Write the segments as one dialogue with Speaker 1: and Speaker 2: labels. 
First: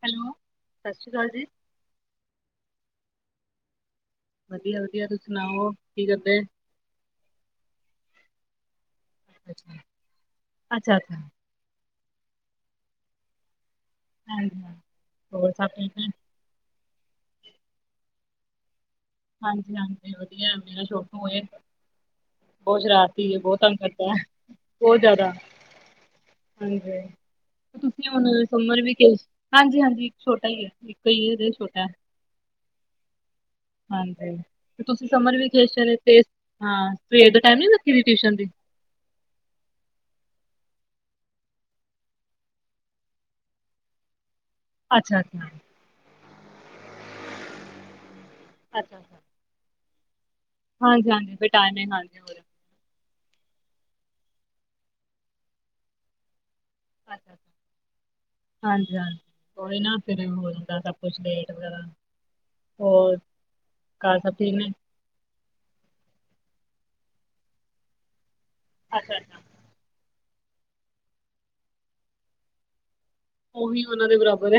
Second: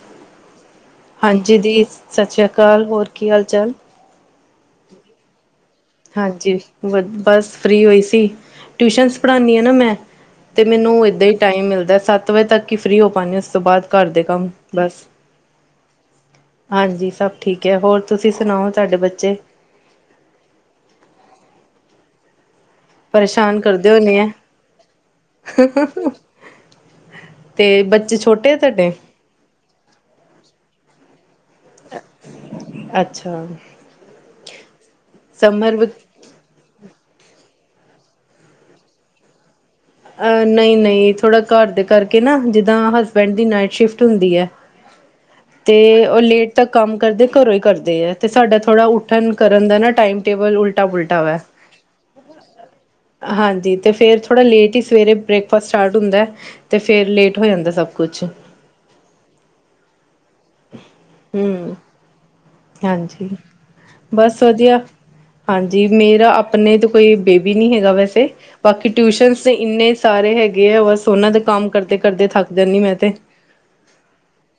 Speaker 1: Hello, ਸਤਿ ਸ਼੍ਰੀ ਅਕਾਲ ਜੀ।
Speaker 2: ਹਾਂਜੀ ਦੀ ਸਤਿ ਸ਼੍ਰੀ ਅਕਾਲ ਹੋਰ ਕੀ ਹਾਲ ਚਾਲ?
Speaker 1: ਵਧੀਆ-ਵਧੀਆ ਤੁਸੀਂ ਸੁਣਾਓ? ਕਰਦੇ?
Speaker 2: ਹਾਂਜੀ ਬਸ ਫ੍ਰਰੀ ਹੋਈ ਸੀ। ਟਿਊਸ਼ਨਜ ਪੜ੍ਹਾਂਨੀ ਆ ਨਾ
Speaker 1: ਅੱਛਾ
Speaker 2: ਮੈਂ ਤੇ ਮੈਨੂੰ
Speaker 1: ਅੱਛਾ।
Speaker 2: ਏਦਾਂ ਈ ਟਾਈਮ ਮਿਲਦਾ ਸੱਤ ਵਜੇ ਤੱਕ ਈ ਫ੍ਰਰੀ ਹੋ ਪਾਣੀ ਆ ਉਸ ਤੋਂ ਬਾਅਦ ਘਰ ਦੇ ਕੰਮ
Speaker 1: ਹਾਂਜੀ ਹਾਂ
Speaker 2: ਬਸ।
Speaker 1: ਹੋਰ ਸਭ ਠੀਕ ਨੇ?
Speaker 2: ਹਾਂਜੀ, ਸਭ ਠੀਕ ਐ। ਹੋਰ ਤੁਸੀਂ ਸੁਣਾਓ ਤੁਹਾਡੇ ਬੱਚੇ
Speaker 1: ਹਾਂਜੀ-ਹਾਂਜੀ, ਵਧੀਆ ਹੁਣੇ ਛੋਪ ਤੋ ਆਏ। ਬੋ ਸ਼ਰਾਰਤੀ ਐ ਬਹੁਤ
Speaker 2: ਪਰੇਸ਼ਾਨ
Speaker 1: ਤੰਗ
Speaker 2: ਕਰਦੇ
Speaker 1: ਕਰਦਾ।
Speaker 2: ਹੋਣੇ ਹੈ
Speaker 1: ਬੋ ਜ਼ਿਆਦਾ, ਹਾਂਜੀ
Speaker 2: ਤੇ
Speaker 1: ਤੁਸੀਂ
Speaker 2: ਬੱਚੇ
Speaker 1: ਹੁਣ
Speaker 2: ਛੋਟੇ ਆ
Speaker 1: ਸਮਰ
Speaker 2: ਤੁਹਾਡੇ
Speaker 1: ਵੀ ਗਏ ਸੀ। ਹਾਂਜੀ-ਹਾਂਜੀ, ਇੱਕ ਛੋਟਾ ਈ ਐ ਇੱਕ [unintelligible] ਛੋਟਾ। ਹੈ।
Speaker 2: ਅੱਛਾ।
Speaker 1: ਹਾਂਜੀ, ਤੁਸੀਂ ਸਮਰ ਵਿਖੇਸ਼ਨ ਤੇ ਹਾਂ। ਸਵੇਰ ਦੇ ਟਾਈਮ ਨੀ ਰੱਖੀ ਦੀ ਟਿਊਸ਼ਨ ਦੀ।
Speaker 2: ਅ ਨਈ ਨਈ, ਥੋੜਾ ਘਰ ਦੇ ਕਰਕੇ ਨਾ ਜਿੱਦਾਂ ਹਸਬੈਂਡ ਦੀ ਨਾਈਟ ਸ਼ਿਫਟ ਹੁੰਦੀ ਐ।
Speaker 1: ਅੱਛਾ ਅੱਛਾ।
Speaker 2: ਤੇ, ਉਹ ਲੇਟ ਤੱਕ ਕੰਮ ਕਰਦੇ ਘਰੋਂ ਹੀ ਕਰਦੇ ਐ, ਤੇ ਸਾਡਾ ਥੋੜ੍ਹਾ ਉੱਠਣ ਕਰਨ ਦਾ ਨਾ ਟਾਈਮ-ਟੇਬਲ ਉਲ
Speaker 1: ਹਾਂਜੀ-ਹਾਂਜੀ, ਬੇ ਟਾਇਮੈ ਹਾਂਜੀ ਹੋਰ
Speaker 2: ਹਾਂਜੀ, ਤੇ ਫੇਰ ਥੋੜਾ ਲੇਟ ਹੀ ਸਵੇਰੇ ਬ੍ਰੇਕਫਾਸਟ ਸਟਾਰਟ ਹੁੰਦਾ। ਤੇ, ਫਿਰ ਲੇਟ ਹੋ ਜਾਂਦਾ ਸਭ ਕੁਛ।
Speaker 1: ਹਾਂਜੀ-ਹਾਂਜੀ, ਓਏ ਨਾ ਫਿਰ ਹੋ ਹੁੰਦਾ ਸਭ-ਕੁਛ ਲੇਟ
Speaker 2: ਹਮ
Speaker 1: ਵਗੈਰਾ, ਹੋਰ
Speaker 2: ਹਾਂਜੀ
Speaker 1: ਘਰ ਸਭ
Speaker 2: ਬਸ
Speaker 1: ਠੀਕ ਨੇ?
Speaker 2: ਵਧੀਆ ਹਾਂਜੀ, ਮੇਰਾ ਆਪਨੇ ਤੇ ਕੋਈ ਬੇਬੀ ਨੀ ਹੈਗਾ ਵੈਸੇ। ਬਾਕੀ
Speaker 1: ਅੱਛਾ
Speaker 2: ਟਿਊਸ਼ਨ
Speaker 1: ਅੱਛਾ
Speaker 2: ਇੰਨੇ ਸਾਰੇ ਹੈਗੇ ਆ, ਬੱਸ ਉਹਨਾਂ ਦੇ ਕੰਮ ਕਰਦੇ-ਕਰਦੇ ਥੱਕ ਜਾਂਨੀ ''ਮੈਂ ਤੇ।
Speaker 1: ਉਹੀ ਉਹਨਾਂ ਦੇ ਬਰਾਬਰ ਐ।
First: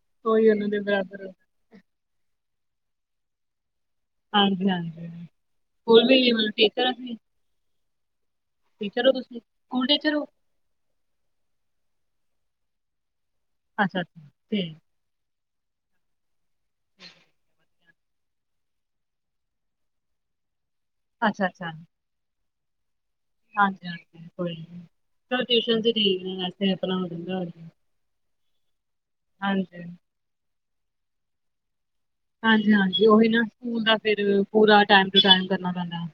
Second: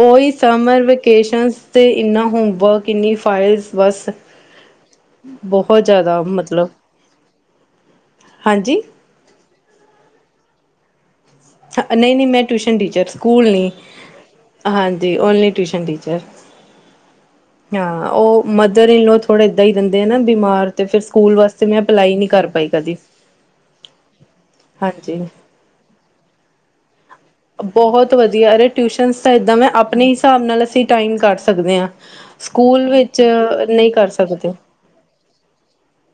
Speaker 2: ਓਹੀ ਸਮਰ ਵਕੇਸ਼ਨਸ 'ਤੇ ਇੰਨਾ ਹੋਮਵਰਕ ਇੰਨੀ ਫਾਈਲਸ ਬੱਸ
Speaker 1: ਹਾਂਜੀ ਹਾਂਜੀ
Speaker 2: ਬਹੁਤ
Speaker 1: ਸਕੂਲ
Speaker 2: ਜ਼ਿਆਦਾ
Speaker 1: ਵੀ
Speaker 2: ਮਤਲਬ,
Speaker 1: ਟੀਚਰ
Speaker 2: ਹਾਂਜੀ।
Speaker 1: ਚਲੋ ਤੁਸੀਂ, ਸਕੂਲ ਟੀਚਰ ਓ?
Speaker 2: ਹ ਨਹੀ-ਨਹੀਂ ਮੈਂ ਟਿਊਸ਼ਨ ਟੀਚਰ, ਸਕੂਲ ਨਹੀਂ,
Speaker 1: ਅੱਛਾ ਅੱਛਾ ਠੀਕ
Speaker 2: ਹਾਂਜੀ ਓਨਲੀ ਟਿਊਸ਼ਨ ਟੀਚਰ। ਹਾਂ, ਉਹ ਮਦਰ ਇਨ ਲੋ, ਥੋੜੇ ਏਦਾਂ ਹੀ ਰਹਿੰਦੇ ਆ ਨਾ ਬਿਮਾਰ ਤੇ ਫਿਰ ਸਕੂਲ
Speaker 1: ਅੱਛਾ
Speaker 2: ਵਾਸਤੇ ''ਮੈਂ ਅਪਲਾਈ ਨਹੀਂ ਕਰ ਪਾਈ ਕਦੀ।
Speaker 1: ਹਾਂਜੀ-ਹਾਂਜੀ, ਕੋਈ ਨੀ
Speaker 2: ਹਾਂਜੀ
Speaker 1: ਟੂਉਸ਼ਨ ਠੀਕ ਏ, ਵੈਸੇ ਆਪਣਾ ਦਿੰ
Speaker 2: ਬਹੁਤ ਵਧੀਆ, ਅਰੇ ਟਿਊਸ਼ਨ ਤਾਂ ਏਦਾਂ ਐ,
Speaker 1: ਹਾਂਜੀ
Speaker 2: ਆਪਣੇ ਹਿਸਾਬ ਨਾਲ ਅਸੀਂ ਟਾਈਮ ਕਢ ਸਕਦੇ ਆਂ।
Speaker 1: ਹਾਂਜੀ-ਹਾਂਜੀ, ਉਹੀ ਨਾ ਸਕੂਲ ਦਾ
Speaker 2: ਕਰ
Speaker 1: ਫਿਰ
Speaker 2: ਸਕਦੇ
Speaker 1: ਪੂਰਾ ਟੈਮ ਟੂ ਟੈਮ ਕਰਨਾ ਪੈਂਦਾ।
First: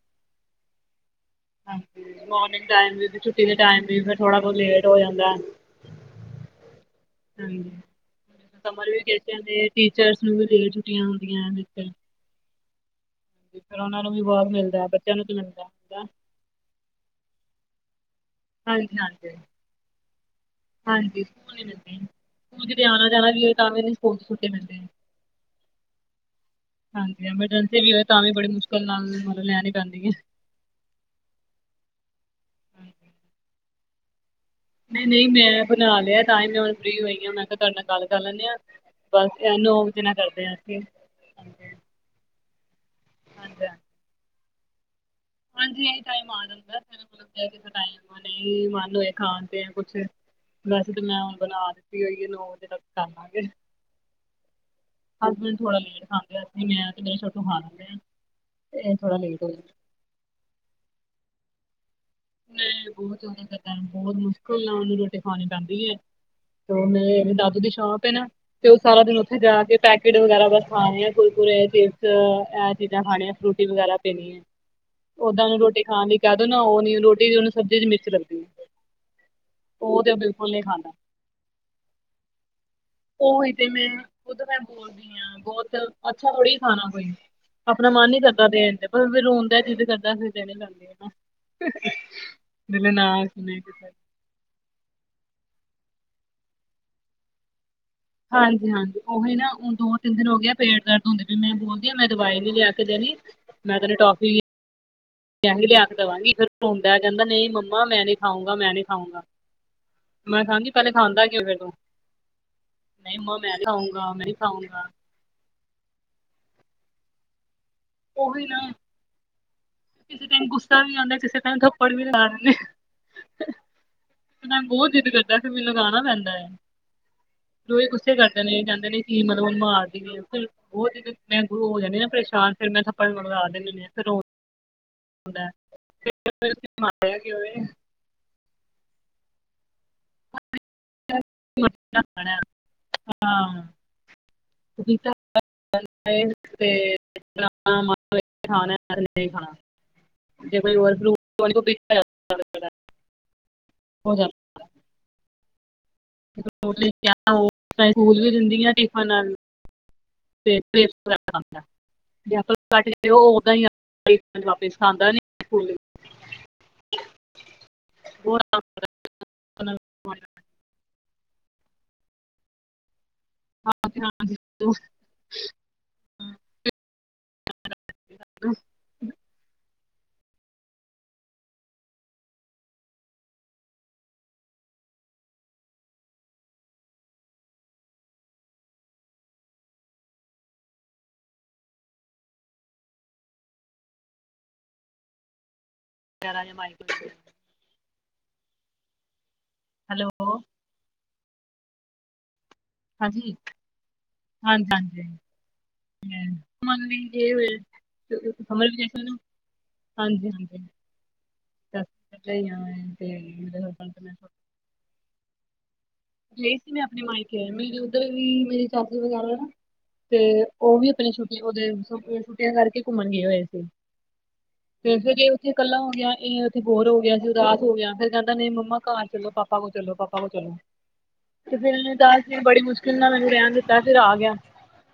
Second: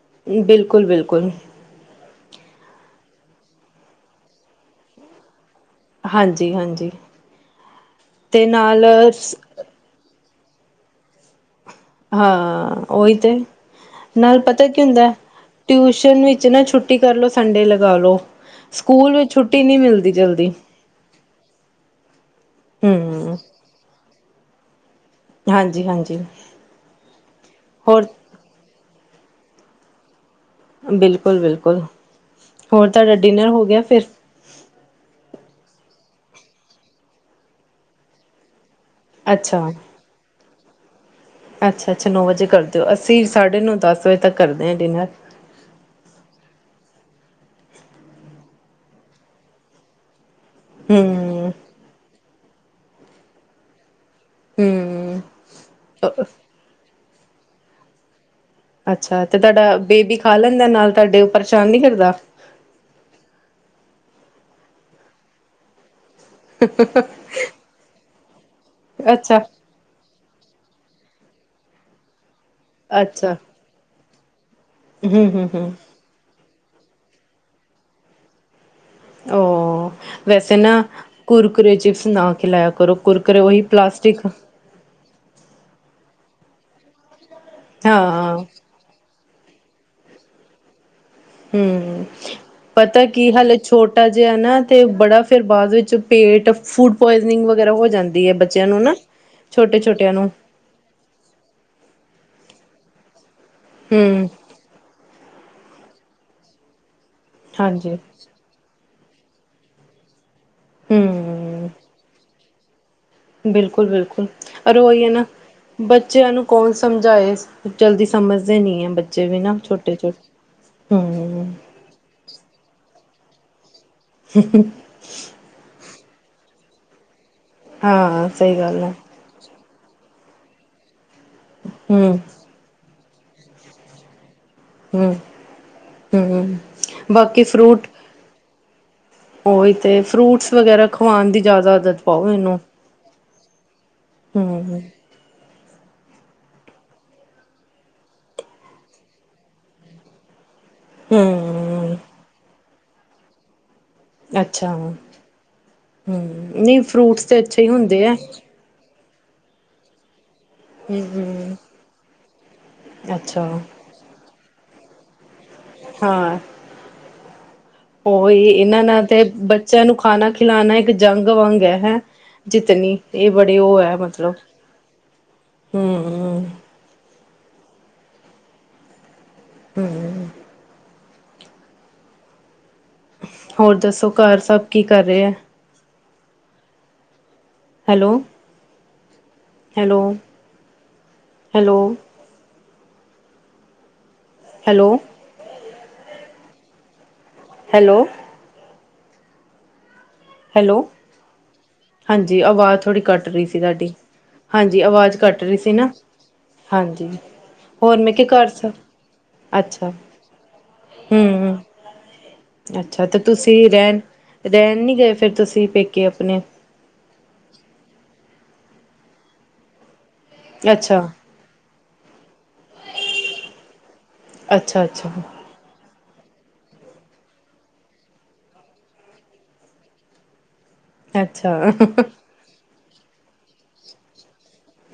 Speaker 2: ਬਿਲਕੁਲ-ਬਿਲਕੁਲ।
Speaker 1: ਮੌਰਨੀੰਗ ਟਾਇਮ ਵੀ, ਫਿਰ ਛੁੱਟੀ ਦੇ ਟਾਇਮ ਵੀ, ਫਿਰ ਥੋੜਾ-ਬੋਤ ਲੇਟ ਹੋ ਜਾਂਦਾ।
Speaker 2: ਹਾਂਜੀ ਹਾਂਜੀ
Speaker 1: ਹਾਂਜੀ,
Speaker 2: ਤੇ ਨਾਲ
Speaker 1: ਸਮਰ ਵੇਕੇਸ਼ਨ ਤੇ ਟੀਚਰਸ ਨੂੰ ਵੀ ਲੇਟ ਛੁੱਟੀਆਂ ਹੁੰਦੀਆਂ, ਇੱਕ।
Speaker 2: ਹਾ, ਉਹੀ ਤੇ
Speaker 1: ਨੂੰ ਵੀ
Speaker 2: ਨਾਲ
Speaker 1: ਬਹੁਤ
Speaker 2: ਪਤਾ ਕੀ
Speaker 1: ਮਿਲਦਾ
Speaker 2: ਹੁੰਦਾ
Speaker 1: ਬੱਚਿਆਂ ਨੂੰ ਤਾਂ ਮਿਲਦਾ ਹੁੰਦਾ
Speaker 2: ਟਿਊਸ਼ਨ ਵਿੱਚ ਨਾ ਛੁੱ ਛੁੱਟੀ ਕਰਲੋ, ਸੰਡੇ ਲਗਾਲੋ,
Speaker 1: ਹਾਂਜੀ
Speaker 2: ਸਕੂਲ ਵਿੱਚ
Speaker 1: ਹਾਂਜੀ
Speaker 2: ਛੁੱਟੀ ਨਹੀਂ ਮਿਲਦੀ ਜਲਦੀ।
Speaker 1: ਹਾਂਜੀ, ਸਕੂਲ ਨੀ ਮਿਲਦੀ, ਸਕੂਲ'ਚ ਤੇ ਆਣਾ-ਜਾਣਾ
Speaker 2: ਹਮ
Speaker 1: ਵੀ ਹੋਏ, ਤਾਂ ਵੀ ਸਕੂਲ'ਚ ਛੁੱਟੀ ਮਿਲਦੀ।
Speaker 2: ਹਾਂਜੀ ਹਾਂਜੀ
Speaker 1: ਹਾਂਜੀ, ਐਮਰਜੈਂਸੀ ਵੀ ਹੋਵੇ
Speaker 2: ਹੋਰ
Speaker 1: ਤਾਂ ਵੀ ਬੜੀ ਮੁਸ਼ਕਿਲ ਨਾਲ ਮਤਲਬ ਲੈਣੀ ਪੈਂਦੀ ਏ।
Speaker 2: ਬਿਲਕੁਲ-ਬਿਲਕੁਲ, ਹੋਰ ਤੁਹਾਡਾ ਡਿਨਰ ਹੋਗਿਆ, ਫਿਰ?
Speaker 1: ਨਹੀਂ-ਨਹੀਂ, ਮੈਂ ਬੁਣਾ ਲਿਆ ਤਾਂ ਹੀ ਮੈਂ ਹੁਣ ਫ੍ਰੀ ਹੋਈ ਹਾਂ, ਮੈਂ ਕਿਹਾ ਤੁਹਾਡੇ ਨਾਲ ਗੱਲ ਕਰ ਲੈਂਨੇ ਆ। ਬੱਸ ਐ
Speaker 2: ਅੱਛਾ
Speaker 1: ਨੌ ਵਜੇ ਨਾਲ ਕਰਦੇ ਆ, ਅਸੀਂ
Speaker 2: ਅੱਛਾ-ਅੱਛਾ, ਨੌ ਵਜੇ ਕਰ ਦਿਓ, ਅਸੀਂ
Speaker 1: ਹਾਂਜੀ ਹਾਂਜੀ
Speaker 2: ਸਾਢੇ-ਨੌਂ, ਦੱਸ ਵਜੇ ਤੱਕ ਕਰਦੇ ਆਂ, ਡਿਨਰ।
Speaker 1: ਹਾਂਜੀ, ਏ ਟਾਈਮ ਆ ਜਾਂਦਾ ਬਿਲ ਮਤਲਬ ਟਾਇਮ, ਨਹੀਂ ਮਨ ਹੋਏ ਖਾਣ ਤੇ ਕੁਛ। ਵੈਸੇ ਤੇ ''ਮੈਂ ਹੁਣ
Speaker 2: ਹਮ
Speaker 1: ਬਣਾਤੀ ਹੋਈ ਏ, ਨੋ ਵਜੇ ਤੱਕ ਕਰਾਂਗੇ।
Speaker 2: ਹਮ
Speaker 1: ਹਸਬੈਂਡ ਥੋੜਾ ਲੇਟ ਖਾਂਦੇ ਨੇ ''ਮੈਂ ਤੇ ਮੇਰੇ ਛੋਟੂ ਖਾ ਲੈਂਦੇ ਆ। ਤੇ ਇਹ ਥੋੜਾ
Speaker 2: ਅੱਛਾ, ਤੇ
Speaker 1: ਲੇਟ ਹੋ ਜਾਂਦਾ
Speaker 2: ਤੁਹਾਡਾ ਬੇਬੀ ਖਾ ਲੈਂਦਾ ਨਾਲ ਤੁਹਾਡੇ, ਉਹ ਪਰਸ਼ਾਨ ਨਹੀ ਕਰਦਾ?
Speaker 1: ਨਹੀਂ, ਬਹੁਤ ਜ਼ਿਆਦਾ ਪਤਾ ਬਹੁਤ ਮੁਸ਼ਕਿਲ ਨਾਲ ਉਹਨੂੰ ਰੋਟੀ ਖਾਣੀ ਪੈਂਦੀ ਹੈ। ਤੇ ਮੇਰੇ ਦਾਦੂ ਦੀ ਸ਼ੌਪ ਐ ਨਾ, ਤੇ ਉਹ ਸਾਰਾ ਦਿਨ ਉੱਥੇ
Speaker 2: ਅੱਛਾ
Speaker 1: ਜਾਕੇ ਪੈਕੇਟ ਵਗੈਰਾ ਬੱਸ ਖਾਣੇ ਆ ਕੁਰ-ਕੁਰੇ, ਚਿਪਸ ਐ ਚੀਜ਼ਾਂ ਖਾਣੀਆਂ
Speaker 2: ਅੱਛਾ
Speaker 1: ਆ ਫਰੂਟ ਵਗੈਰਾ ਪੈਣੀ ਏ,
Speaker 2: ਹਮ
Speaker 1: ਓਦਾਂ
Speaker 2: ਹਮ
Speaker 1: ਉਹਨੂੰ
Speaker 2: ਹਮ
Speaker 1: ਰੋਟੀ ਖਾਣ ਲਈ ਕਹਿਦੋ ਨਾ ਉਹ ਨੀ ਰੋਟੀ ਫਿਰ, ਉਹਨੂੰ ਸਬਜ਼ੀ'ਚ ਮਿਰਚ ਲੱਗਦੀ ਏ।
Speaker 2: ਓ ਵੈਸੇ ਨਾ,
Speaker 1: ਖਾਂਦਾ
Speaker 2: ਕੁਰਕਰੇ ਚਿਪਸ ਨਾ ਖਿਲਾਇਆ ਕਰੋ, ਕੁਰਕਰੇ ਓਹੀ ਪਲਾਸਟਿਕ
Speaker 1: ਹੋਰ ਨੀ ਆ, ਬਹੁਤ ਅੱਛਾ ਥੋੜੀ ਖਾਣਾ ਕੋਈ, ਆਪਣਾ ਮਨ ਨੀ
Speaker 2: ਹਾਂ
Speaker 1: ਕਰਦਾ ਦੇਣ ਤੇ। ਫਿਰ ਰੋਂਦੈ, ਜਿੱਦ ਕਰਦਾ ਫਿਰ ਦੇਣੇ ਪੈਂਦੇ ਏ ਨਾ।
Speaker 2: ਹੰੰ ਹੰ ਹੰ ਹੰਮ
Speaker 1: ਦਿਲ
Speaker 2: ਪਤਾ
Speaker 1: ਨਾ
Speaker 2: ਕੀ ਹਾਲੇ
Speaker 1: ਸੁਣੇ ਕਿਸੇ ਦੀ।
Speaker 2: ਛੋਟਾ ਅਜੇ ਹੈ ਨਾ, ਤੇ ਬੜਾ ਫਿਰ ਬਾਅਦ ਵਿੱਚ ਪੇਟ ਫੂਡ ਪੌਇਜ਼ਨਿੰਗ ਵਗੈਰਾ ਹੋ ਜਾਂਦੀ। ਹੈ ਬੱਚਿਆਂ ਨੂੰ ਨਾ
Speaker 1: ਹਾਂਜੀ-ਹਾਂਜੀ ਓਹੀ ਨਾ ਹੁਣ
Speaker 2: ਛੋਟੇ ਛੋਟਿਆਂ
Speaker 1: ਦੋ-ਤਿੰਨ ਦਿਨ
Speaker 2: ਨੂੰ
Speaker 1: ਹੋਗੇ। ਪੇਟ ਦਰਦ ਹੁੰਦੀ ਪਈ ਮੈਂ ਬੋਲਦੀ ਮੈਂ ਦਵਾਈ ਨਈ ਲਿਆ ਕੇ ਦੇਣੀ, ਮੈਂ ਤੇਨੂੰ
Speaker 2: ਹਮ
Speaker 1: ਟੌਫ਼ੀ ਪਹਿਲੇ ਹੀ ਹੱਖ ਦੇਵਾਂਗੀ ਫਿਰ ਧੁੰਨ ਦਾ ਕੇਂਦਾ ਨਈ ਮੰਮਾ
Speaker 2: ਹਾਂਜੀ
Speaker 1: ਮੈਂ ਨੀ ਖਾਊਗਾ ਮੈਂ ਨੀ ਖਾਊਗਾ। ਮੈਂ ਕਹਾਂਗੀ ਪਹਿਲੇ ਖਾਂਦਾ ਕਿਊ ਫਿਰ
Speaker 2: ਹਮ
Speaker 1: ਤੂੰ? ਨਈ ਮਮਾ ਮੈਂ ਨੀ
Speaker 2: ਬਿਲਕੁਲ
Speaker 1: ਖਾਊਂਗਾ
Speaker 2: ਬਿਲਕੁਲ
Speaker 1: ਮੈਂ ਨੀ
Speaker 2: ਔਰ
Speaker 1: ਖਾਊਂਗਾ।
Speaker 2: ਉਹੀ ਹੈ ਨਾ ਬੱਚਿਆਂ ਨੂੰ ਕੌਣ ਸਮਝਾਏ, ਜਲਦੀ
Speaker 1: ਉਹੀ
Speaker 2: ਸਮਝਦੇ
Speaker 1: ਨਾ
Speaker 2: ਨੀ ਏ ਬੱਚੇ ਵੀ ਨਾ ਛੋ
Speaker 1: ਕਿਸੇ ਟਾਈਮ ਗੁੱਸਾ ਵੀ ਆਂਦਾ ਕਿਸੇ ਟਾਈਮ ਤੋ ਪਰ ਵੀਰ ਮਾਰਨੇ ਉਸੇ ਟਾਈਮ ਬੋਤ ਜਿੱਦ ਐਸੇ ਮਿਲ ਲੱਗਣਾ ਪੈਂਦਾ ਏ, ਜੋ ਇਹ ਗੁੱਸੇ
Speaker 2: ਹਾਂ
Speaker 1: ਕਰਦੇ
Speaker 2: ਸਹੀ
Speaker 1: ਨੇ, ਏ
Speaker 2: ਗੱਲ
Speaker 1: ਕਹਿੰਦੇ
Speaker 2: ਹੈ
Speaker 1: ਨੇ [inaudible]
Speaker 2: ਹਮ
Speaker 1: ਫਿਰ ਮੈਂ ਥੱਪੜ ਮਡਵਾ ਦਿੰਦੀ ਐ ਫਿਰ ਰੋਨ
Speaker 2: ਹਮ ਹੂੰ, ਬਾਕੀ
Speaker 1: [inaudible]
Speaker 2: ਓਈ ਤੇ, ਫਰੂਟਸ ਵਗੈਰਾ ਖਵਾਉਣ ਦੀ ਜ਼ਿਆਦਾ
Speaker 1: ਮਰਜ਼ੀ
Speaker 2: ਆਦਤ ਪਾਓ
Speaker 1: ਖਾਣਾ
Speaker 2: ਇਹ ਨੂੰ।
Speaker 1: ਹਾਂ, ਮ ਗੀਤਾ। [inaudible]
Speaker 2: ਹੂੰ,
Speaker 1: [inaudible]
Speaker 2: ਇੱਛਾ। ਫਰੂਟਸ ਤੇ ਅੱਛੇ ਹੀ ਹੁੰਦੇ ਆ
Speaker 1: [unintelligible] ਟਿਫਨ ਨਲ
Speaker 2: ਹੂੰ, ਅੱਛਾ
Speaker 1: [inaudible]
Speaker 2: ਹਾਂ,
Speaker 1: ਬਹੁਤ
Speaker 2: ਓਈ ਇਨਾਂ ਨਾਲ ਤੇ ਬ ਤੈਨੂੰ ਖਾਣਾ
Speaker 1: ਆਪਣਾ
Speaker 2: ਖਿਲਾਣਾ ਇੱਕ ਜੰਗ ਵਾਂਗ ਏ, ਹੈ ਜਿੱਤਣੀ। ਇਹ ਬੜੇ ਓ ਏ ਮਤਲਬ, ਹੰਮ-ਹੰਮ।
Speaker 1: [inaudible]
Speaker 2: [inaudible] ਹੋਰ ਦੱਸੋ ਘਰ ਸਭ ਕੀ ਕਰ ਰੈ ਏ। Hello, hello, hello. ਹੈਲੋ,
Speaker 1: ਕਰਾਗੇ ਮਈ ਕੋ
Speaker 2: ਹੈਲੋ।
Speaker 1: ਹੈਲੋ।
Speaker 2: ਹੈਲੋ, ਹਾਂਜੀ ਆਵਾਜ਼ ਥੋੜ੍ਹੀ ਕੱਟ ਰਹੀ ਸੀ ਤੁਹਾਡੀ।
Speaker 1: ਹਾਂਜੀ, ਹਾਂਜੀ,
Speaker 2: ਆਵਾਜ਼ ਕੱਟ ਰਹੀ ਸੀ ਨਾ
Speaker 1: ਹਾਂਜੀ, ਮੇਨ
Speaker 2: ਹਾਂਜੀ
Speaker 1: ਮਨਵੀਨ ਗੇਏ ਵੇ।
Speaker 2: ਹੋਰ ਮੈਂ ਕਿਹਾ
Speaker 1: ਤੁਸੀਂ
Speaker 2: ਘਰ
Speaker 1: ਸਮਝ
Speaker 2: ਸਭ
Speaker 1: ਗਏ ਸਾਨੂੰ
Speaker 2: ਅੱਛਾ
Speaker 1: ਹਾਂਜੀ-ਹਾਂਜੀ। [inaudible]
Speaker 2: ਹੂੰ ਰੈਣ ਨੀ ਗਏ ਫਿਰ ਤੁਸੀਂ ਪੇਕੇ ਆਪਣੇ?
Speaker 1: ਗਈ ਮੈਂ ਆਪਣੇ ਮਾਇਕੇ, ਮੇਰੇ ਉੱਧਰ ਵੀ ਮੇਰੇ ਚਾਚੀ ਵਗੈਰਾ ਹੈਨਾ, ਤੇ ਓ ਵੀ
Speaker 2: ਅੱਛਾ
Speaker 1: ਆਪਣੇ ਛੁਟ ਓਦੇ ਸਕੂਲ ਛੁੱਟੀਆਂ ਕਰਕੇ ਘੁੰਮਣ ਗਏ ਹੋਏ ਸੀ,
Speaker 2: ਅੱਛਾ
Speaker 1: ਫਿਰ
Speaker 2: ਅੱਛਾ
Speaker 1: ਸੇ ਕੀ ਇਹ ਕਲ੍ਹਾ ਹੋ ਗਿਆ ਇਹ ਉੱਥੇ ਬੋਰ ਹੋ ਗਿਆ ਸੀ ਉਦਾਸ ਹੋ ਗਿਆ, ਫਿਰ ਕਹਿੰਦਾ ਨਹੀਂ ਮੰਮਾ ਘਰ ਚਲੋ ਪਾਪਾ ਕੋਲ ਚਲੋ, ਪਾਪਾ ਕੋਲ ਚਲੋ।
Speaker 2: ਅੱਛਾ
Speaker 1: ਤੇ
Speaker 2: ਹੂੰ
Speaker 1: ਫਿਰ ਤਰਸ ਸੀ ਬੜੀ ਮੁਸ਼ਕਿਲ ਨਾਲ ਮੈਨੂੰ ਰਹਿਣ ਦਿੱਤਾ ਫਿਰ ਆ ਗਿਆ।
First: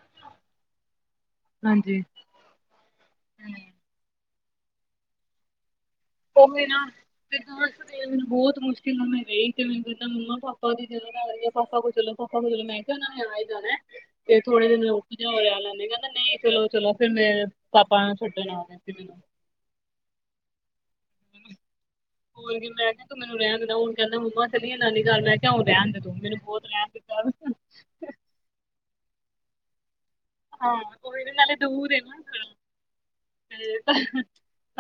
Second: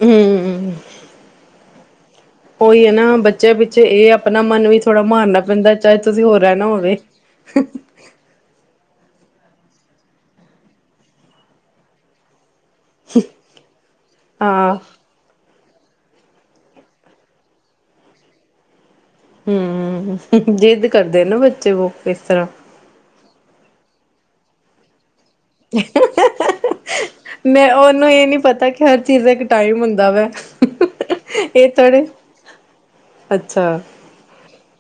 Speaker 2: ਹੰ, ਹੰ, ਹੰ
Speaker 1: ਹਾਂਜੀ,
Speaker 2: ਓਈ ਏ ਨਾ ਬੱਚਿਆਂ ਪਿੱਛੇ ਇਹ ਆਪਣਾ ਮਨ ਵੀ ਥੋੜਾ ਮਾਰਨਾ ਪੈਂਦਾ। ਚਾਹੇ ਤੁਸੀਂ ਹੋਰ ਰਹਿਣਾ ਹੋਵੇ।
Speaker 1: ਫਿਰ ਮੈਨੂੰ ਬਹੁਤ ਮੁਸ਼ਕਿਲ ਨਾਲ ਮੈਂ ਰਹੀ ਤੇ, ਮੈਨੂੰ ਕਹਿੰਦਾ ਮੰਮਾ ਪਾਪਾ ਦੀ ਯਾਦ ਆ ਰਹੀ ਹੈ। ਪਾਪਾ ਕੁਲ ਚਲੋ। ਪਾਪਾ ਕੁ ਚਲੋ, ਮੈਂ ਆਏ ਹੀ ਜਾਣਾ ਤੇ ਥੋੜੇ
Speaker 2: ਹਾਂ
Speaker 1: ਦਿਨ। ਹੋਰਿਆਂ ਨੇ ਕਹਿੰਦਾ ਨਹੀਂ ਚਲੋ, ਚਲੋ। ਫਿਰ ਮੇਰੇ ਪਾਪਾ ਛੱਡਣ ਆ ਗਏ ਸੀ। ਮੈਨੂੰ
Speaker 2: ਹੂੰ ਜਿੱਦ ਕਰਦੇ ਨਾ ਬੱਚੇ ਵ ਇਸ ਤਰ੍ਹਾਂ।
Speaker 1: ਮੈ ਕਿਹਾ ਮੈਨੂੰ ਰਹਿਣ ਦੇ, ਹੁਣ ਕਹਿੰਦਾ ਮੰਮਾ ਚੱਲੀਏ ਨਾਨੀ ਘਰ ਮੈਂ। ਉਹ ਰਹਿਣ ਦੇ ਤੂੰ ਮੈਨੂੰ ਬਹੁਤ ਰਹਿਣ ਦਿੱਤਾ ਵ।
Speaker 2: ਨਹੀਂ ਪਤਾ ਕਿ। ਹਰ ਚੀਜ਼ ਦਾ ਇੱਕ ਟਾਈਮ ਹੁੰਦਾ ਵਾ।
Speaker 1: ਹਾਂ ਕੋਹੇ ਨਾਲੇ
Speaker 2: ਇਹ
Speaker 1: ਦੂਰ ਹੈ
Speaker 2: ਥੋੜੇ
Speaker 1: ਨਾ
Speaker 2: ਅੱਛਾ
Speaker 1: ਤੇ।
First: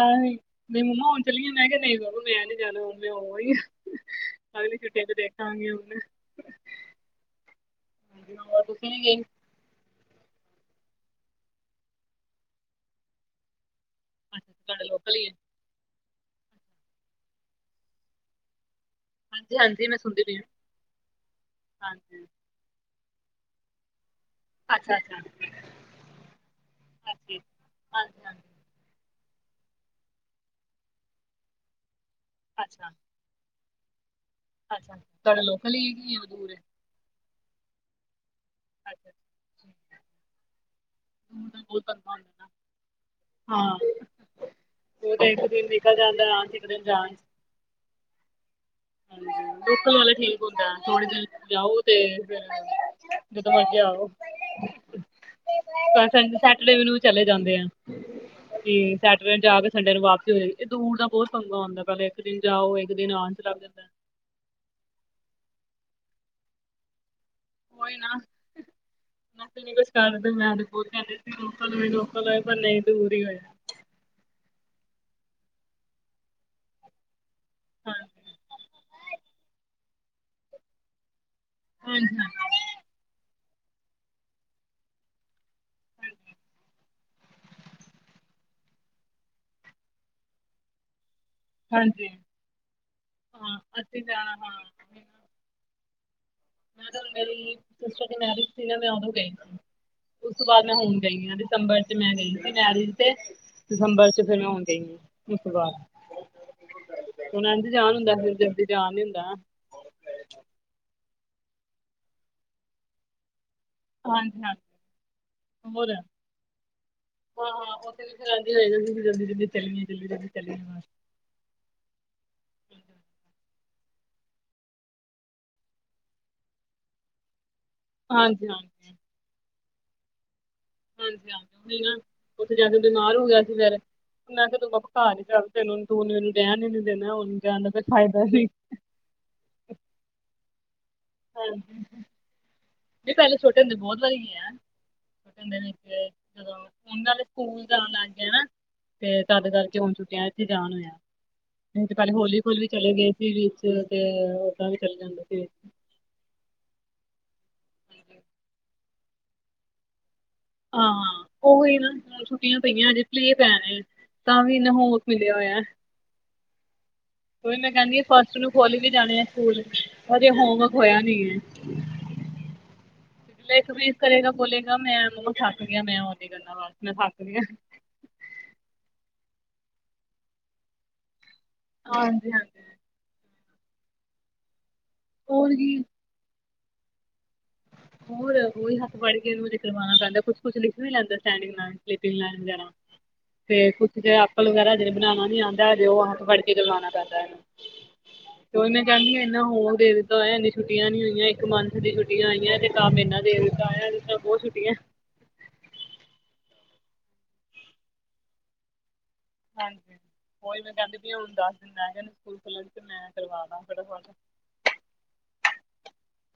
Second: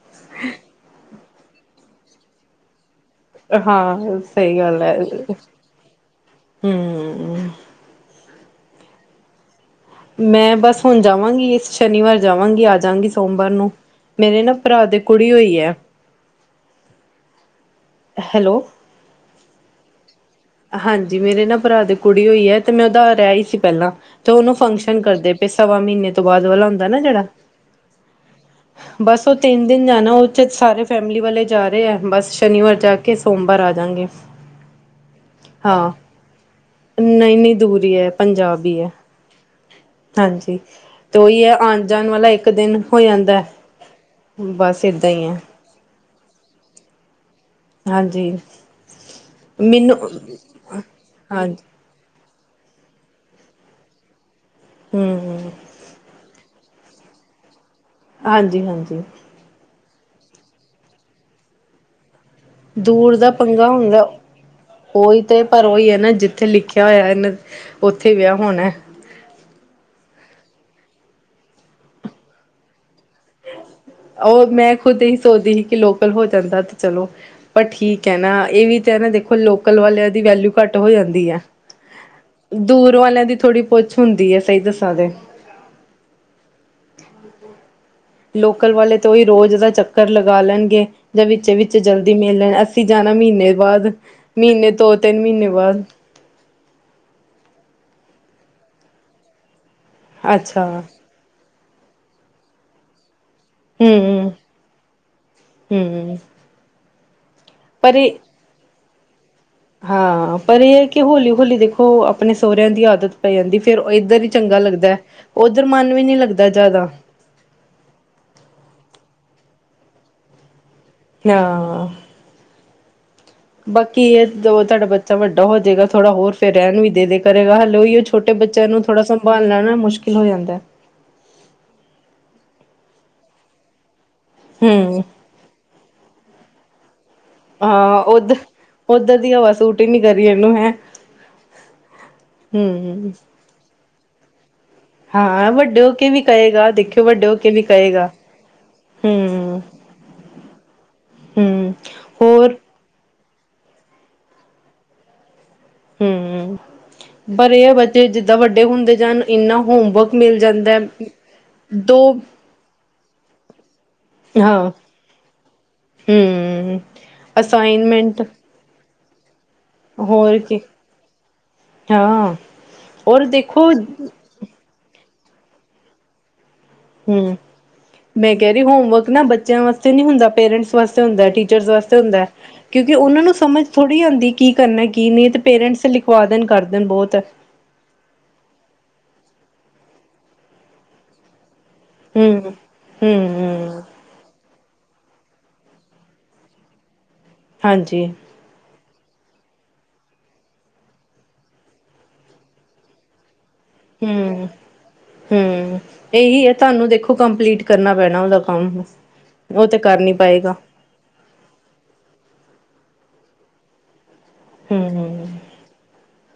Speaker 1: ਆ ਨਹੀਂ ਮੰਮਾ ਹੁਣ ਚੱਲੀਆਂ ਮੈਂ ਕਿਹਾ ਨਹੀਂ ਬਾਬੂ ਮੈਂ ਨੀ ਜਾਣਾ ਹੁਣ। ਉਹ ਹੀ
Speaker 2: ਹਾਂ ਸਹੀ
Speaker 1: ਆ ਅਗਲੀ
Speaker 2: ਗੱਲ ਹੈ।
Speaker 1: ਛੁੱਟੀਆਂ ਤੋਂ ਦੇਖਾਂਗੀ ਹੁਣ।
Speaker 2: ਹੂੰ
Speaker 1: ਹਾਂ ਤੁਸੀਂ ਵੀ।
Speaker 2: ਮੈਂ ਬਸ ਹੁਣ ਜਾਵਾਂਗੀ, ਇਸ ਸ਼ਨੀਵਾਰ ਜਾਵਾਂਗੀ ਆ ਜਾਗੀ ਸੋਮਵਾਰ ਨੂੰ। ਮੇਰੇ
Speaker 1: ਅੱਛਾ
Speaker 2: ਨਾ ਭਰਾ
Speaker 1: ਤੁਹਾਡਾ
Speaker 2: ਦੇ
Speaker 1: ਲੋਕਲ ਹੀ
Speaker 2: ਕੁੜੀ ਹੋਈ ਹੈ। ਹੈਲੋ।
Speaker 1: ਹਾਂਜੀ, ਹਾਂਜੀ ਮੈਂ ਸੁਣਦੀ ਪਈ ਹਾਂ।
Speaker 2: ਹਾਂਜੀ ਮੇਰੇ ਨਾ ਭਰਾ ਦੀ
Speaker 1: ਹਾਂਜੀ
Speaker 2: ਕੁੜੀ ਹੋਈ ਹੈ ਤੇ, ਮੈਂ ਉਦਾ ਰਿਹ ਆਈ ਸੀ ਪਹਿਲਾਂ। ਤੇ ਉਹਨੂੰ
Speaker 1: ਅੱਛਾ
Speaker 2: ਫੰਕਸ਼ਨ
Speaker 1: ਅੱਛਾ
Speaker 2: ਕਰਦੇ ਪਏ
Speaker 1: ਅੱਛਾ
Speaker 2: ਸਵਾ ਮਹੀਨੇ ਤੋਂ ਬਾਅਦ ਵਾਲਾ ਹੁੰਦਾ ਨਾ ਜਿਹੜਾ।
Speaker 1: ਹਾਂਜੀ ਹਾਂਜੀ
Speaker 2: ਬਸ ਉਹ ਤਿੰਨ ਦਿਨ ਜਾਣਾ ਉਹ ਚ ਸਾਰੇ ਫੈਮਿਲੀ ਵਾਲੇ ਜਾ ਰਹੇ ਆ ਬਸ ਸ਼ਨੀਵਾਰ
Speaker 1: ਅੱਛਾ
Speaker 2: ਜਾ ਕੇ। ਸੋਮਵਾਰ ਆ ਜਾਂਗੇ।
Speaker 1: ਅੱਛਾ ਤੁਹਾਡਾ ਲੋਕਲ ਹੀਗੀ, ਦੂਰ ਹੈ।
Speaker 2: ਨਹੀਂ, ਨਹੀਂ ਦੂਰੀ ਹੈ, ਪੰਜਾਬ ਹੀ ਹੈ।
Speaker 1: ਅੱਛਾ
Speaker 2: ਹਾਂਜੀ, ਤੇ ਉਹੀ
Speaker 1: ਦੂਰ
Speaker 2: ਹੈ
Speaker 1: ਦਾ ਬਹੁਤ
Speaker 2: ਆਉਣ ਜਾਣ
Speaker 1: ਪੰਗਾ
Speaker 2: ਵਾਲਾ
Speaker 1: ਹੁੰਦਾ
Speaker 2: ਇੱਕ
Speaker 1: ਨਾ।
Speaker 2: ਦਿਨ ਹੋ ਜਾਂਦਾ।
Speaker 1: ਹਾਂ
Speaker 2: ਬਸ ਏਦਾਂ
Speaker 1: ਉਹ
Speaker 2: ਹੀ
Speaker 1: ਤਾਂ
Speaker 2: ਹੈ
Speaker 1: ਇੱਕ ਦਿਨ ਨਿਕਲ ਜਾਂਦਾ ਆ ਦਿਨ ਜਾਣ
Speaker 2: ਹਾਂਜੀ
Speaker 1: ਹਾਂਜੀ ਲੋਕਲ
Speaker 2: ਮੈਨੂੰ
Speaker 1: ਵਾਲਾ ਠੀਕ ਹੁੰਦਾ ਥੋੜੇ ਦੇਰ
Speaker 2: ਹਾਂਜੀ
Speaker 1: ਜਾਓ। ਤੇ ਫਿਰ ਜਦੋਂ ਮਰਜੀ ਆਓ।
Speaker 2: ਹੂੰ ਹੂੰ।
Speaker 1: ਤਾਂ ਸੈਟਰਡੇ ਨੂੰ ਚਲੇ ਜਾਂਦੇ ਆ
Speaker 2: ਹਾਂਜੀ
Speaker 1: ਤੇ
Speaker 2: ਹਾਂਜੀ
Speaker 1: ਸੈ ਜਾ ਕੇ ਸੰਡੇ ਨੂੰ ਵਾਪਸੀ ਹੋਏਗੀ, ਇਹ ਦੂਰ ਦਾ ਬਹੁਤ ਪੰੰਗਾ ਹੁੰਦਾ ਪਹਿਲੇ ਇੱਕ ਦਿਨ ਜਾਓ ਇੱਕ ਦਿਨ
Speaker 2: ਦੂਰ ਦਾ
Speaker 1: ਆਨ ਚ ਲੱਗ
Speaker 2: ਪੰਗਾ
Speaker 1: ਜਾਂਦਾ।
Speaker 2: ਹੁੰਦਾ ਉਹੀ ਤੇ ਪਰ ਉਹੀ ਹੈ ਨਾ ਜਿੱਥੇ ਲਿਖਿਆ ਹੋਇਆ ਇਹਨੇ। ਉੱਥੇ ਵਿਆਹ ਹੋਣ।
Speaker 1: ਅਸੀ ਨੀ ਕੁਛ ਕਰਦੇ ਮੈਂ ਤੇ ਪਰ ਕਰਦੇ ਸੀ ਲੋਕਾਂ ਨੂੰ ਲੋਕਲ ਹੋਏ ਪਰ ਨਹੀਂ ਦੂਰ ਹੀ ਹੋਇਆ।
Speaker 2: ਉਹ ਮੈਂ ਖੁਦ ਇਹੀ ਸੋਚਦੀ ਸੀ ਕਿ ਲੋਕਲ ਹੋ ਜਾਂਦਾ ਤੇ ਚਲੋ ਪਰ ਠੀਕ ਹੈ
Speaker 1: ਹਾਂਜੀ
Speaker 2: ਨਾ ਇਹ ਵੀ। ਨਾ ਦੇਖੋ ਲੋਕਲ ਵਾਲਿਆਂ ਦੀ ਵੈਲਊ ਘੱਟ ਹੋ ਜਾਂਦੀ ਹੈ।
Speaker 1: ਹਾਂਜੀ
Speaker 2: ਦੂਰ ਵਾਲਿਆਂ ਦੀ ਥੋੜ੍ਹੀ ਪੁੱਛ ਹੁੰਦੀ ਹੈ, ਸਹੀ ਦੱਸਾਂ ਦੇ।
Speaker 1: ਹਾਂਜੀ
Speaker 2: ਹਾਂ। ਲੋਕਲ ਵਾਲੇ ਤੋਂ ਉਹੀ ਰੋਜ਼ ਦਾ ਚੱਕਰ ਲਗਾ ਲੈਣਗੇ ਜਾਂ ਵੀ। ਬੱਚੇ ਵਿੱਚ
Speaker 1: ਹਾਂਜੀ
Speaker 2: ਜਲਦੀ ਮਿਲ ਲੈਣਾ, ਅਸੀਂ ਜਾਣਾ ਮਹੀਨੇ
Speaker 1: ਹਾਂ
Speaker 2: ਬਾਅਦ
Speaker 1: ਅਸੀਂ ਜਾਣਾ ਹਾਂ
Speaker 2: ਮਹੀਨੇ ਦੋ ਤਿੰਨ ਮਹੀਨੇ ਬਾਅਦ।
Speaker 1: ਮੈਂ ਮੇਰੀ ਮੈਰਿਜ ਸੀ ਨਾ ਮੈਂ ਉਦੋਂ ਗਈ ਸੀ ਉਸ ਤੋਂ ਬਾਅਦ
Speaker 2: ਅੱਛਾ
Speaker 1: ਮੈਂ ਹੁਣ। ਗਈ ਹਾਂ ਦਸੰਬਰ ਚ ਮੈਂ ਗਈ ਸੀ ਮੈਰਿਜ ਤੇ
Speaker 2: ਹੂੰ
Speaker 1: ਦਸੰਬਰ। ਫਿਰ ਮੈਂ ਆਉਣ ਗਈ ਹ ਉਸ ਤੋਂ ਬਾਅਦ
Speaker 2: ਹੂੰ
Speaker 1: ਹੁਣ ਕਹਿੰਦੀ ਜਾਣ
Speaker 2: ਪਰ ਇਹ
Speaker 1: ਹੁੰਦਾ ਫਿਰ ਜਾਂਦੀ। ਜਾ ਨਹੀਂ ਹੁੰਦਾ ਨਾ।
Speaker 2: ਹਾਂ, ਪਰ ਇਹ ਹੈ ਕਿ ਹੌਲੀ-ਹੌਲੀ ਦੇਖੋ, ਆਪਣੇ ਸਹੁਰਿਆਂ ਦੀ ਆਦਤ ਪੈ ਜਾਂਦੀ ਫੇਰ ਇੱਧਰ ਹੀ
Speaker 1: ਹਾਂਜੀ
Speaker 2: ਚੰਗਾ
Speaker 1: ਹਾਂਜੀ
Speaker 2: ਲੱਗਦੈ, ਓਧਰ
Speaker 1: ਹੋਰ
Speaker 2: ਮਨ ਵੀ ਨੀ ਲੱਗਦਾ ਜ਼ਿਆਦਾ।
Speaker 1: ਹਾਂ-ਹਾਂ, ਉਹ ਜਲਦੀ-ਜਲਦੀ ਚਲੀਏ, ਜਲਦੀ-ਜਲਦੀ ਚਲੀਏ
Speaker 2: ਹਾ ਬਾਕੀ, ਇਹਦੋਂ ਤੁਹਾਡਾ ਬੱਚਾ ਵੱਡਾ ਹੋਜੇਗਾ ਥੋੜਾ ਹੋਰ, ਫਿਰ ਰਹਿਣ ਵੀ ਦੇਦੇ ਕਰੇਗਾ, ਹਲੇ ਉਹੀਓ ਛੋਟੇ ਬੱਚਿਆਂ ਨੂੰ
Speaker 1: ਹਾਂਜੀ-ਹਾਂਜੀ,
Speaker 2: ਥੋੜ੍ਹਾ ਸੰਭਾਲਣਾ ਨਾ, ਮੁਸ਼ਕਿਲ ਹੋ ਜਾਂਦੈ।
Speaker 1: ਹਾਂਜੀ-ਹਾਂਜੀ, ਹ ਨਾ ਉੱਥੇ ਜਾਕੇ ਬਿਮਾਰ ਹੋਗਿਆ ਸੀ ਫਿਰ। ਮੈਂ ਕਿਹਾ ਤੂੰ
Speaker 2: ਹੂੰ
Speaker 1: ਬਬਾ ਘਰ ਹੀ ਚੱਲ, ਤੈਨ, ਤੂ ਓਹਨੂੰ ਰਹਿਣ ਹੀ ਨੀ ਦੇਣਾ ਉਹਨੂੰ।
Speaker 2: ਹਾ, ਓਧਰ, ਓਧਰ ਦੀ ਹਵਾ ਸੂਟ ਹੀ ਨੀ ਕਰਰੀ ਹੈਂ।
Speaker 1: ਹਾਂ ਜੀ।
Speaker 2: ਹੂੰ, ਹੂੰ
Speaker 1: ਛੋਟੇ ਹੁੰਦੇ ਬਹੁਤ ਵਾਰੀ ਗੇ ਆਂ।
Speaker 2: ਹਾਂ
Speaker 1: ਕਹਿੰਦੇ ਨੇ
Speaker 2: ਵੱਡੇ ਹੋ
Speaker 1: ਕਿ
Speaker 2: ਕੇ ਵੀ
Speaker 1: ਜਦੋਂ,
Speaker 2: ਕਹੇਗਾ
Speaker 1: ਉਹ
Speaker 2: ਦੇਖਿਓ
Speaker 1: ਨਾਲੇ
Speaker 2: ਵੱਡੇ ਹੋ ਕੇ ਵੀ
Speaker 1: ਸਕੂਲ ਜਾਣ
Speaker 2: ਕਹੇਗਾ
Speaker 1: ਲੱਗ ਗਏ ਹਨਾ। ਤੇ ਤਦ
Speaker 2: ਹੂੰ
Speaker 1: ਕਰਕੇ ਹੁਣ ਛੁੱਟੀਆਂ ਵਿੱਚ ਹੀ ਜਾਨ ਹੋਇਆ,
Speaker 2: ਹੂੰ
Speaker 1: ਹੁਣ ਤੇ ਪਹਿਲੇ
Speaker 2: ਹੋਰ
Speaker 1: ਹੌਲੀ-ਹੌਲੀ ਚਲੇ ਗਏ ਸੀ ਵਿੱਚ ਤੇ, ਓਦਾਂ ਵੀ ਚਲੇ ਜਾਂਦੇ ਸੀ।
Speaker 2: ਹੂੰ, ਪਰ ਇਹ ਆ ਬੱਚੇ ਜਿੱਦਾਂ ਵੱਡੇ ਹੁੰਦੇ ਜਾਣ, ਇੰਨਾ ਹੋਮਵਰਕ ਮਿਲ ਜਾਂਦੈ
Speaker 1: ਹਾਂ ਉਹੀ ਨਾ
Speaker 2: ਦੋ
Speaker 1: ਹੁਣ ਛੁੱਟੀਆਂ ਪਈਆਂ ਅਜੇ [unintelligible] ਪੈਣੇ ਤਾਂ ਵੀ
Speaker 2: ਹਾਂ
Speaker 1: ਇਨਾ ਹੋਸਵਰਕ ਮਿਲਿਆ ਹੋਇਆ।
Speaker 2: ਹੂੰ, ਅਸਾਈਨਮੈਂਟ
Speaker 1: ਖੁਲ ਵੀ ਜਾਣੇ ਆ ਸਕੂਲ, ਹਜੇ
Speaker 2: ਹੋਰ ਕੀ
Speaker 1: ਹੋਮਵਰਕ ਹੋਇਆ ਨੀ।
Speaker 2: ਹਾਂ ਔਰ ਦੇਖੋ
Speaker 1: ਕਰੇਗਾ, ਬੋਲੇਗਾ ''ਮੈਂ ਉਹ ਥਕ ਗਿਆ, ਮੈਂ ਉਹਦੀ ਗੱਲਾਂ
Speaker 2: ਹੂੰ, ਮੈਂ ਕਹਿ ਰਹੀ ਹੋਮਵਰਕ ਨਾ ਬੱਚਿਆਂ ਵਾਸਤੇ ਨੀ ਹੁੰਦਾ, ਪੇਰੈਂਟਸ ਵਾਸਤੇ ਹੁੰਦਾ। ਟੀਚਰਸ ਵਾਸਤੇ ਹੁੰਦਾ,
Speaker 1: ਹਾਂਜੀ ਹਾਂਜੀ
Speaker 2: ਕਿਉਂਕਿ ਉਹਨਾਂ ਨੂੰ ਸਮਝ ਥੋੜੀ ਹੂੰਦੀ ਕੀ ਕਰਨਾ, ਕੀ ਨਹੀਂ ਤੇ
Speaker 1: ਹੋਰ ਕੀ
Speaker 2: ਪੇਰੈਂਟਸ ਖਵਾ ਦੇਨ, ਕਰ ਦੇਨ ਬਹੁਤ।
Speaker 1: ਹੋਰ, ਉਹੀ ਹੱਥ ਫੜ੍ਹਕੇ ਉਹਨੂੰ ਕਰਵਾਣਾ ਪੈਂਦਾ, ਕੁਛ-ਕੁਛ ਲਿਖ ਵੀ ਲੈਂਦਾ ਸਟੈਂਡੀਗ ਨਾਲ ਲਾਇਨ
Speaker 2: ਹੂੰ
Speaker 1: ਵਗੈਰਾ,
Speaker 2: ਹੂੰ
Speaker 1: ਫਿਰ
Speaker 2: ਹੂੰ
Speaker 1: ਕੁਛ ਅਜੇ ਐਪਲ ਵਗੈਰਾ ਜੇਹੜਾ ਬਣਾਣਾ ਨੀ ਆਂਦਾ, ਹਜੇ ਉਹ ਹੱਥ ਫੜਕੇ ਕਰਵਾਣਾ ਪੈਂਦਾ।
Speaker 2: ਹਾਂਜੀ।
Speaker 1: ਤੇ ਓਈ ''ਮੈਂ ਕਹਿੰਦੀ ਇੰਨਾ ਹੋਮਵਰਕ ਦੇ ਦਿੱਤਾ ਹੋਇਆ, ਇਨੀ ਛੁੱਟੀਆਂ ਨੀ ਹੋਈਆਂ ਇੱਕ ਮੰਥ ਦੀ ਛੁੱ ਆਈਆਂ, ਤੇ ਕੰਮ ਇੰਨਾ ਦੇ ਇਦਾਂ ਆਇਆ ਜਿਦਾਂ ਬਹੋਤ
Speaker 2: ਹੂੰ
Speaker 1: ਛੁੱਟੀਆਂ
Speaker 2: ਹੂੰ, ਇਹੀ ਆ ਤੁਹਾਨੂੰ ਦੇਖੋ ਕੰਪਲੀਟ ਕਰਨਾ ਪੈਣਾ ਉਹਦਾ ਕੰਮ। ਓਹ ਤੇ ਕਰ ਨੀ ਪਾਏਗਾ।
Speaker 1: ਤੇ ਹੁਣ ਦੱਸ ਦਿਨ ਰਹਿ ਗਏ ਨੇ, ਸਕੂਲ ਖੁਲਣ ਵਿਚ ਮੈ ਕਰਵਾਦਾਂ ਫਟਾਫਟ
Speaker 2: ਹੂੰ, ਹੂੰ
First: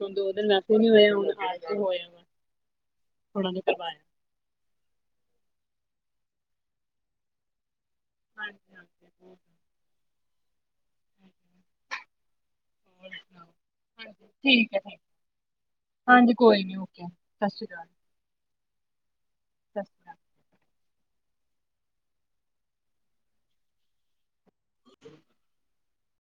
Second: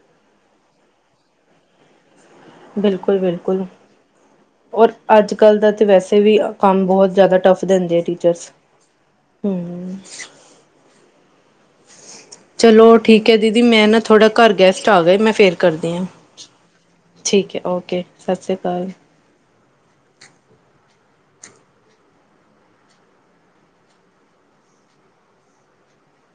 Speaker 1: ਹੁਣ ਦੋ-ਦਿਨ ਵੈਸੇ ਨੀ ਹੋਇਆ, ਹੁਣ ਹਾਰ ਕੇ ਹੋਇਆ ਵੇ।
Speaker 2: ਬਿਲਕੁਲ-ਬਿਲਕੁਲ। ਔਰ ਅੱਜ-ਕੱਲ ਦਾ ਤੇ ਵੈਸੇ ਵੀ, ਕੰਮ ਬਹੁਤ ਜ਼ਿਆਦਾ ਟਫ ਦਿੰਦੇ ਆ ਟੀ ਟੀਚਰਸ,
Speaker 1: ਹਾਂਜੀ-ਹਾਂਜੀ ਹੋਰ
Speaker 2: ਹੂੰ ਚਲੋ
Speaker 1: ਹੋਰ
Speaker 2: ਠੀਕ ਐ
Speaker 1: ਸੁਣਾਓ?
Speaker 2: ਦੀਦੀ, ਮੈਂ ਨਾ
Speaker 1: ਹਾਂਜੀ
Speaker 2: ਥੋੜਾ ਘਰ
Speaker 1: ਠੀਕ
Speaker 2: ਗੈਸਟ ਆ ਗਏ ''ਮੈਂ ਫੇਰ ਕਰਦੀ ਆਂ।
Speaker 1: ਫ੍ਰੀ ਹੋਕੇ, ਸਤਿ ਸ਼੍ਰੀ ਅਕਾਲ।
Speaker 2: ਸਤਿ ਸ਼੍ਰੀ ਅਕਾਲ।
Speaker 1: ਸਤਿ [inaudible]